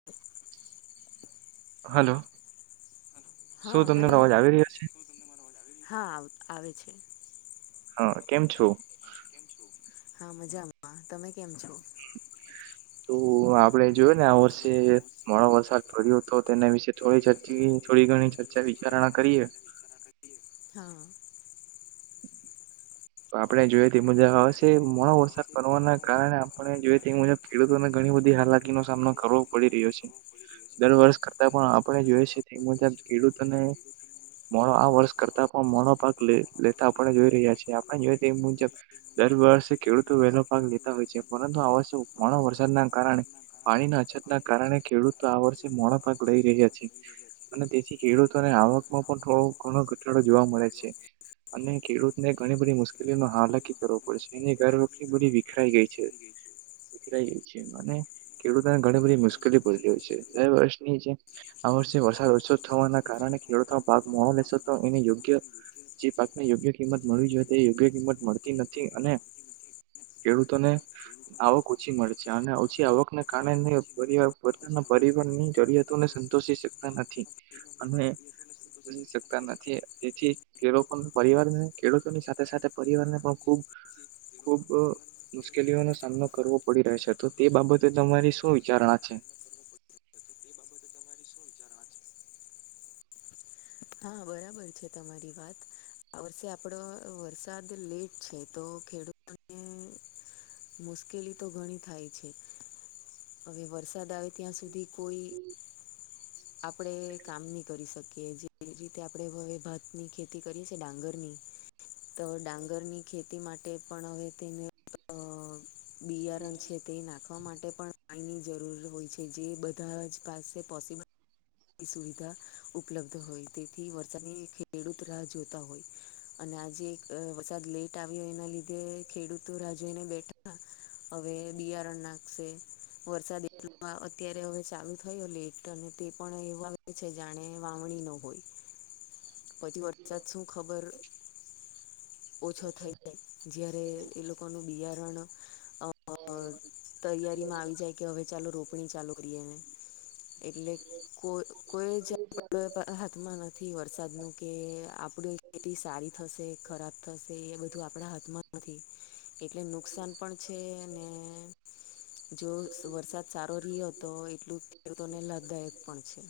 [unintelligible] Hello શું હા તમને અવાજ આવી રહ્યા છે. હા આવ આવે છે. હા કેમ છો. હા મજામાં તમે કેમ છો. તો આપડે જોયું ને આ વર્ષે મોડા વરસાદ થ્યું તો તેના વિશે થોડી ચર્ચી થોડી ઘણી ચર્ચા વિચારણા કરીએ હા. તો આપણે જોઈએ મુજબ હવેશે મોણો વર્સાદ કરવાના કારણે આપણે જોઈએ એ મુજબ ખેડૂતોને ઘણી બધી હાલાકીનો સામનો કરવો પડી રહ્યો છે. દર વર્ષ કરતા પણ આપણે જોઈએ છીએ તે મુજબ ખેડૂતોને મોણો આ વર્ષ કરતા પણ મોણો પાક લેતા આપણે જોઈ રહ્યા છીએ આપણેને જોઈ એ મુજબ. દર વર્ષે ખેડૂતો વહેલો ભાગ લેતા હોય છે પરંતુ આ વર્ષે મોણો વરસાદના કારણે પાણી ના અછત ના કારણે ખેડૂતો આ વર્ષે મોડા ભાગ લઈ રહ્યા છે. અને તેથી ખેડૂતોને આવકમાં પણ થોડો ઘણો ઘટાડો જોવા મળે છે. અને ખેડૂત ને ઘણી બી મુશ્કેલીઓનો હાલ નકી કરવો પડશે એને ઘર વખરી બધી વિખરાઈ ગઈ છે. છે ખેડૂતોને ઘણી બધી મુશ્કેલી પડી રહહી છે દર વર્ષની જે આ વર્ષ વરસાદ ઉસ થવાના કારણે ખેડૂતો પાક માો લેશ તો એને યોગ્ય. જે પાકને યોગ્ય કિંમત મળવી જોઈએ તે યોગ્ય કિંમત મળતી નથી અને ખેડૂતોને. આવક ઓછી મળેશે અને ઓછી આવકને કારણે પોતાના પરિવાર ની જરૂિયાત સંતોષી શકતા નથી અને શકતા નથી તેથી ખેડ પરિવાર ખેડૂતોની સાથે સાથે સાથે પરિવારને પણ ખૂબ ખૂબ. મુશ્કેલીઓનો સામનો કરવો પડી રહ્યો છે તો તે બાબતે તમારી શું વિચારણા છે. હા બરાબર છે તમારી વાત. આ વર્ષે આપડો વરસાદ લેટ છે તો ખેડૂતોને મુશ્કેલી તો ઘણી થાય છે. હવે વરસાદ આવે ત્યાં સુધી કોઈ આપડે કામ નહી કરી શકીએ. જે જે રીતે આપણે હવે ભાતની ખેતી કરીએ છી ડાંગરની. તો ડાંગરની ખેતી માટે પણ હવે તેને અ બિયારણ છે તે નાખવા માટે પણ પાણીની જરૂર હોય છે જે બધા જ પાસે પોસિબલ સુવિધા ઉપલબ્ધ હોય, તેથી વરસાદની ખેડૂત રાહ જોતા હોય. અને આજે એક વરસાદ લેટ આવ્યો એના લીધે ખેડૂતો રાહ જોઈને બેઠા હવે બિયારણ નાખશે. વરસાદ એટલો અત્યારે હવે ચાલુ થયો લેટ અને તે પણ એવો આવે છે જાણે વાવણી નો હોય. પછી વરસાત શું ખબર ઓછો થઈ જાય. જય્યારે એ લોકોનું બિયારણ અ તૈયારીમાં આવી જાય કે હવે ચાલો રોપણી ચાલુ કરીએને. એટલે કો કોઈ જ આપડ હાથમાં નથી હોત વરસાદનું કે આપની ખેતી સારી થશે, ખરાબ થશે એ બધું આપણા હાથમાં નથી. કેટલું નુકસાન પણ છે અને જો વરસાદ સારો રહ્યો તો એટલું ખેડૂતોને લાભદાયક પણ છે.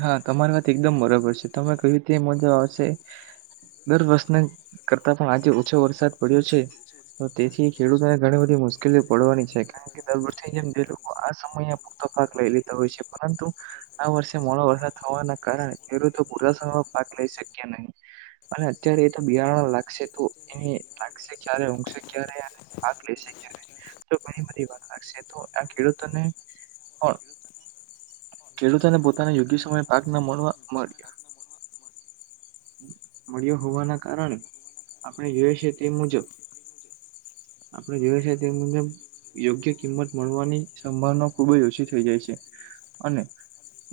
હા તમારી વાત એકદમ બરાબર છે. તમે કઈ રીતે મજા આવશે? દર વર્ષના કરતા પણ આજે ઓછો વરસાદ પડ્યો છે. તો તેથી ખેડૂતોને ઘણી બધી મુશ્કેલીઓ પડવાની છે. દર વર્ષની જેમ લોકો આ સમય પુખતો પાક લઈ લીતા હોય છે, પરંતુ આ વર્ષે મોડો વરસાદ થવાના કારણે ખેડૂતો પૂરા સમયમાં પાક લઈ શક્યા નહીં. અને અત્યારે એ તો બિયારા લાગશે તો એને લાગશે ક્યારે ઊંશે ક્યારે પાક લેશે ક્યારે તો ઘણી બધી વાત લાગશે, તો આ ખેડૂતોને ખેડૂતોને પોતાના યોગ્ય સમયે પાક ન મળવા મળ મળ્યો હોવાના કારણે આપણે જોઈ છે તે મુજબ. આપણે જોઈએ તે મુજબ યોગ્ય કિંમત મળવાની સંભાવના ખુબ જ ઓછી થઈ જાય છે અને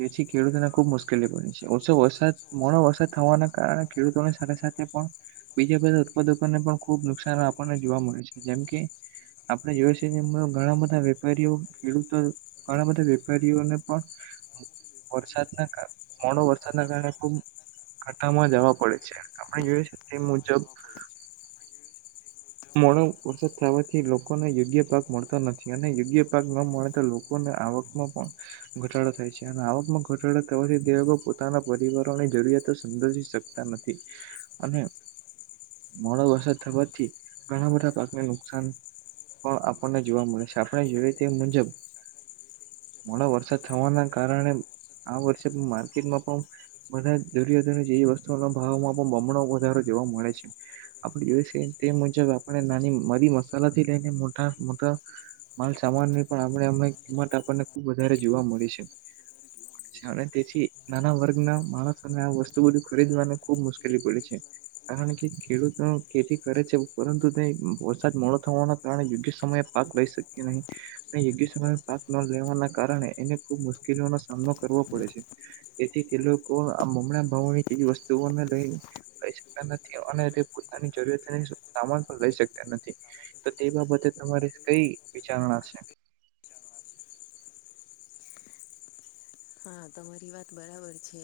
જેથી ખેડૂતોને ખુબ મુશ્કેલી પડી છે. ઓછો વરસાદ મોડો વરસાદ થવાના કારણે ખેડૂતોની સાથે સાથે પણ બીજા બધા ઉત્પાદકો ને પણ ખુબ નુકસાન આપણને જોવા મળે છે. જેમ કે આપણે જોએ છે કે ઘણા બધા વેપારીઓ, ખેડૂતો ઘણા બધા વેપારીઓને પણ વરસાદના કારને મોડો વરસાદના કારણે ખુબ કાટામાં જવા પડે છે, આપણે જોય છે તે મુજબ મોડો વરસાદ થવાથી લોકોને યોગ્ય પાક મળતો નથી અને યોગ્ય પાક ન મળે તો લોક કોને આવકમાં પણ ઘટાડો થાય છે અને આવકમાં ઘટાડો થવાથી દે પોતાના પરિવારોની જરૂરિયાતો સમ ની શ નથી અને મોણો વરસા થવાથી ઘણા બધા પાકને નુકસાન પણ આપણને જોવા મળે છે આપણે જોયએ તે મુજબ મોડો વરસાદ થવાના કારણે આ વર્ષે માર્કેટમાં પણ બધા જરૂરિયાની જેવી વસ્તુઓના ભાવમાં પણ બમણો વધારો જોવા મળે છે. આપણે જો તે મુજબ આપણે નાની મારી મસાલા થી લઈને મોટા મોટા માલ સામાન ની પણ આપણે અમે કિંમત આપણને ખુબ વધારે જોવા મળે છે. અને તેથી નાના વર્ગ ના માણસોને આ વસ્તુ બધું ખરીદવાને ખુબ મુશ્કેલી પડી છે. કારણ કે ખેડૂતોનો કેેતી કરે છે પરંતુ તે વરસાદ મોડો થવાના કારણે યોગ્ય સમયે પાક લઈ શકીએ નહીં. અને યોગ્ય સમય પાક ન લેવાના કારણે એને ખુબ મુશ્કેલીઓનો સામનો કરવો પડે છે. તેથી તે લોકો આ મમણાં ભાવની જેવી વસ્તુઓને લઈન કહી શકતા નથી અને તે પોતાની જરૂરિયાત સામાન પણ લઈ શકતા નથી તો તે બાબતે તમારે કઈ વિચારણા છે. હા તમારી વાત બરાબર છે.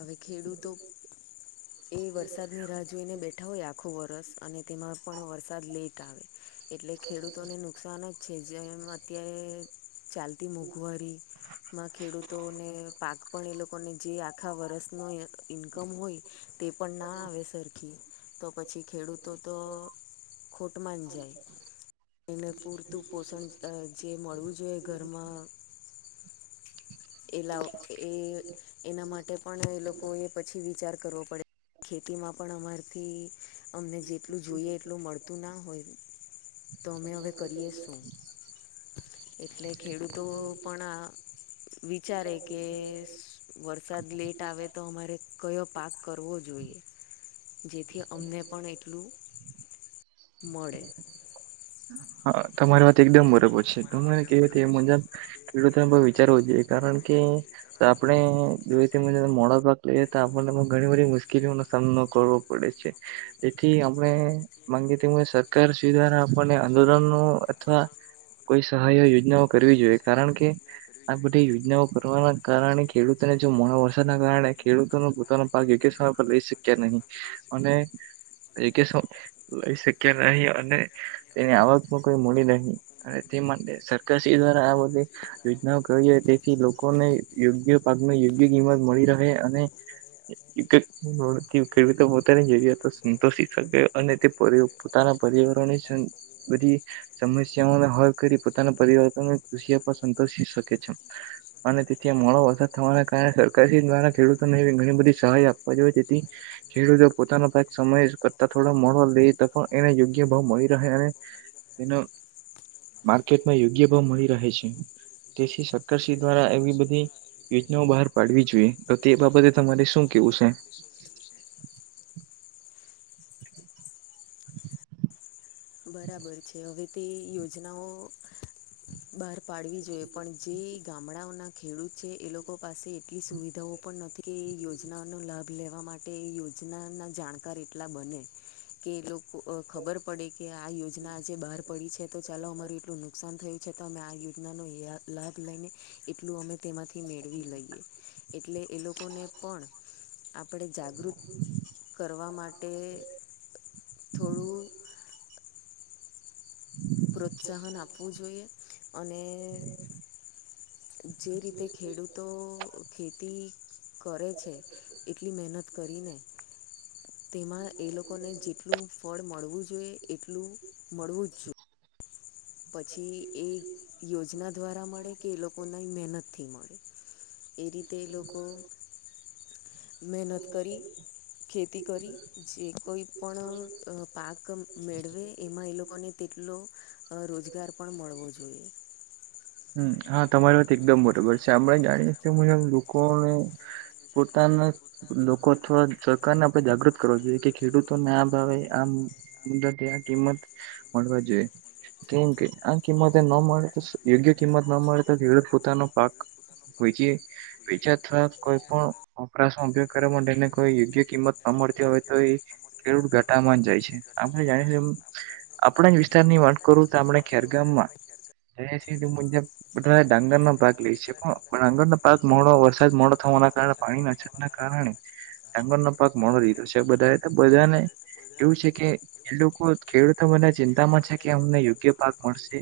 હવે ખેડૂતો એ વરસાદની રાહ જોઈને બેઠા હોય આખું વરષ. અને તેમાં પણ વરસાદ લેટ આવે એટલે ખેડૂતોને નુકસાન જ છે. જેમ અત્યારે ચાલતી મોંઘવારી મા ખેડૂતોને પાક પણ એ લોકોને જે આખા વર્ષમાં ઇન્કમ હોય તે પણ ના આવે સરખી તો પછી ખેડૂતો તો ખોટમાં જ જાય એને પૂરતું પોષણ અ જે મળવું જોઈએ ઘરમાં એ લાવ એ એના માટે પણ એ લોકો એ પછી વિચાર કરવો પડે. ખેતીમાં પણ અમારથી અમને જેટલું જોઈએ એટલું મળતું ના હોય. તો અમે હવે કરીએ શું એટલે ખેડૂતો પણ આ વિચારે કે વરસાદ લેટ આવે તો અમારે કયો પાક કરવો જોઈએ. જેથી અમને પણ એટલું મળે. હા તમારી વાત એકદમ બરોબર છે તને કેવી મુજબ ખેડૂતોને વિચારવો જ જોઈએ કારણ કે તો આપણે જોઈ મોડા પાક લઈએ તો આપણને ઘણી બધી મુશ્કેલીઓનો સામનો કરવો. પડે છે એથી આપને માંગી સરકાર સુધા આપણને. આંદોલન અથવા કોઈ સહાય યોજનાઓ કરવી જોઈએ કારણ કે આ બધી યોજનાઓ કરવાના કારણે ખેડૂતોને જો મોડા વરસાદના કારણે ખેડૂતોનું પોતાનો ભાગ્ય કે પર લઈ શક્યા નહી અને એ કે શું લઈ શક્યા નહી અને તેની આવકનું કોઈ મૂડી નહી અને તે માટે સરકાર શ્રી દ્વારા આ બધી યોજનાઓ કરી હોય તેથી લોકોને યોગ્ય પાકને યોગ્ય કિંમત મળી રહે અને ખેડૂતો પોતાની જગ્યાતો સંતોષી શકે અને તે પર પોતાના પર્યાવરણની બધી સમસ્યાઓને હલ કરી પોતાના પરિવર્તનો પર સંતોષી શકે છે. અને તેથી મોડો વરસાદ થવાના કારણે સરકાર શી દ્વારા ખેડૂતોને ઘણી બધી સહાય આપવા જોઈએ તેથી ખેડૂતો પોતાનો પાક સમય કરતા થોડા મળવા લઈ તો એને યોગ્ય ભાવ મળી રહે અને એનો માર્કેટમાં યોગ્ય ભાવ મળી રહે છે. તેથી સરકારશ્રી દ્વારા એવી બધી. યોજનાઓ બહાર પાડવી જોઈએ તો તે બાબતે તમારે શું કેવું છે? બરાબર છે. હવે તે યોજનાઓ બહાર પાડવી જોઈએ પણ જે ગામડાઓના ખેડૂત છે એ લોકો પાસે એટલી સુવિધાઓ પણ નથી કે એ યોજનાનો લાભ લેવા મા માટે યોજનાના જાણકાર એટલા બને કે એ લોકો ખબર પડે કે આ યોજના આજે બાર પડી છે તો ચાલો અમારું એટલું નુકસાન થયું છે તો અમે આ યોજનાનું હયા લાભ લઈને એટલું અમે તેમાંથી મેળવી લઈએ. એટલે એ લોકોને પણ આપણે જાગૃત કરવા માટે થોડું પ્રોત્સાહન આપવું જોઈએ અને જે રીતે ખેડૂતો ખે તી કરે છે એટલી મહેનત કરીને તેમાં એ લોકોને જેટલું ફળ મળવું જોઈએ એટલું મળવું જ જો પછી એ યોજના દ્વારા મળે કે એ લોકોના મહેનતથી મળે. એ રીતે એ લોકો. મહેનત કરી. ખેતી કરી જે કોઈ પણ અ પાક મેળવે એમાં એ લોકોને તેટલો અ રોજગાર પણ મળવો જોઈએ. હમ્મ હા, તમારી વાત એકદમ બરોબર છે આપણે જાણી શકીએ મુજબ લોકોને પોતાના લોકો અથવા સરકારને આપડે જાગૃત કરવો જોઈએ કે ખેડૂતોને આ ભાવે આમ મુદ્દા ત્યા આં કિંમત મળવા જોઈએ. કે એમ કે આ કિંમતે ન મળે તો યોગ્ય કિંમત ન મળે તો ખેડૂત પોતાનો પાક બીજી બીજા અથવા કોઈ પણ વપરાશમાં ઉપયોગ કરવા માટે એને કોઈ યોગ્ય કિંમત ન મળતી હોય તો એ ખેડૂત ઘટામાં જાય છે આપણે જાણી આપણા જ વિસ્તારની વાત કરું તો આપણે ખેરગામમાં જઈએ છીએ તે મુજબ બધા ડાંગરનો ભાગ લે છે પણ ડાંગરનો પાક મોડો વરસાદ મોડો થવાના કારણે પાણીના અછ કારણે ડાંગરનો પાક મોરો દીધો છે બધાએ તો બધાને એવું છે કે એ લોકો ખેડૂતો મને ચિંતામાં છે કે અમને યોગ્ય પાક મળશે.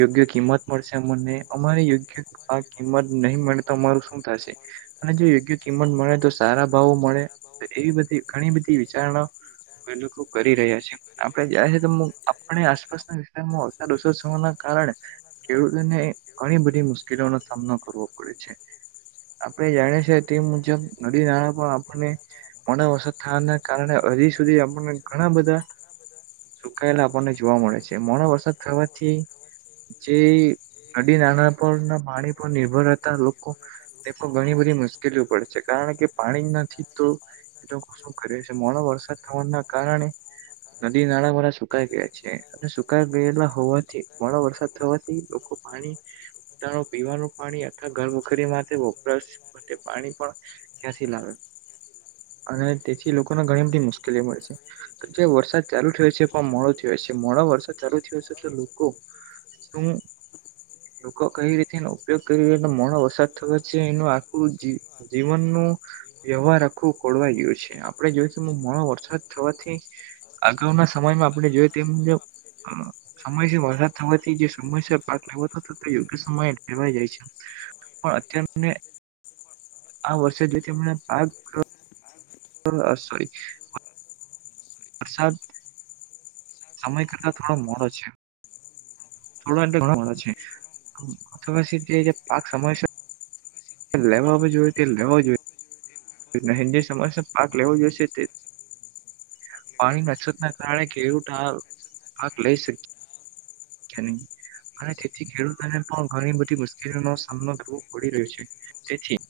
યોગ્ય કિંમત મળશે અમને અમારી યોગ્ય આ કિંમત નહીં મળે તો અમારું શું થશે. અને જો યોગ્ય કિંમત મળે તો સારા ભાવો મળે એવી બધી ઘણી બધી વિચારણા આ લોકો કરી રહ્યા છે. આપણે જયા છીએ તો આપણી આસપાસના વિસ્તારમાં વરસાદ ઓસ થવાના કારણે ખેડૂતોને ઘણી બધી મુશ્કેલીઓનોો સામનો કરવો પડે છે. આપણે જાણીએીએ તે મુજબ નદી નાણા પણ આપણને પણ વસત થવાના કારણે હજી સુધી આપને ઘણા બધા [inaudible] સુકાયેલા આપણને જોવા મળે છે મોડાો વરસાદ થવાથી જે નદી નાના પર ના પાણી પર નિર્ભરતા લોકો એ તો ઘણી બધી મુશ્કેલીઓ પડ છે કારણ કે પાણી નથી તો શું કર છે મોડો વરસાદ થવાના કારણે નદી નાણાં મોડાા સુકાઈ ગયા છે અને સુકાઈ ગયેલા હોવાથી મોણો વરસાદ થવાથી લોકો પાણી પીવાનું પાણી અવા ઘરમખરી માટે વપરાશ માટે પાણી પણ ત્યાંથી લાવે અને તેથી લોકોને ઘણી બધી મુશ્કેલીઓ મળે છે. જે વરસાદ ચાલુ થયો છે પણ મોડો થયો છે મોડો વરસાદ ચાલુ થયો છે તો લોકો હમ્મ. [inaudible] લોકો કઈ રીતે એનો ઉપયોગ કરી એ મોડો વરસાદ થયો છે એનું આખું જી જીવનનું વ્યવહાર આખવું ખોળવાઈ ગયું છે આપડે જોઈશું મોણો વરસાદ થવાથી અગાઉના સમયમાં આપણે જોઈએ તે મુજબ સમયસમ વરસાદ થવા સમ પાક લ યોગ્ય સમયવાઈ જાય છે પણ અત્યાર આ વરસાદ જો તેમ પાક હ અસર [inaudible] વરસાદ [inaudible] સમય કરતા થોડો મોડો છે. [inaudible] થોડો એલે ઘણા વાો છેી પાક સમય [inaudible] એલ્લેમાં જોઈએ એલે વા જોઈએ જો નહી, નને સમસ પાક લેવો જોશે તે પાણીની અછત ના કારણે ખેડૂત આ પાક લઈ શકીએ હા કને અને તેથી ખેડૂતોને પણ ઘણી બધી મુશ્કેલીનો સામનો કરવો પડી રહ્યો છે. તેથી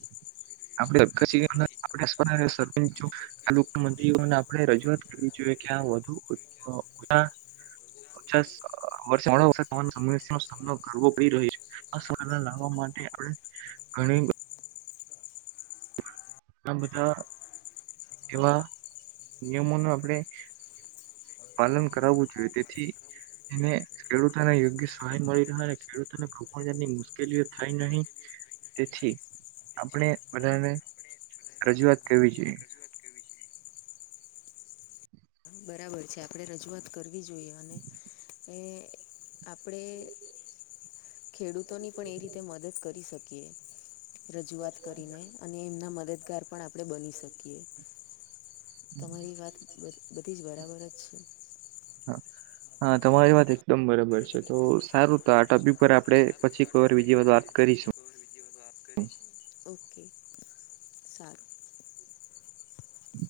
આપડી આપણે સરચ તાલુકા મંદ્રીઓને આપડણે રજૂઆત કરવી જોઈએ કે આ વધુ તો ઉતા પચ્છ વર્ષ વ તમા સમ્યા નો સામનો કરવો પડી રહ્યો છે. આ સ લાવવા માટે આપણે ઘણી તો હ બધા હા એવા નિયમો ન આપણેે પાલન કરાવવું જોઈએ તેથી એને ખેડૂતોને યોગ્ય સહાય મળી રહ્યો અને ખેડૂતોને કોપણ જાતની મુશ્કેલીઓ થાય નહી તેથી આપણે બધાને રજૂઆત કરવી જોઈએ. બરાબર છે આપણે રજૂઆત કરવી જોઈએ અને એ આપણે ખેડૂતોની પણ એ રીતે મદદ કરી શકીએ રજૂઆત કરીને અને એમના મદદગાર પણ આપણે બની શકીએ તમારી વાત બ બધી જ બરાબર જ છે. હા હા તમારી વાત એકદમ બરાબર છે તો સારું તો આ ટોપિક પર આપડે પછીર બીજી વાત વાત કરીશું ઓકે સાત હમ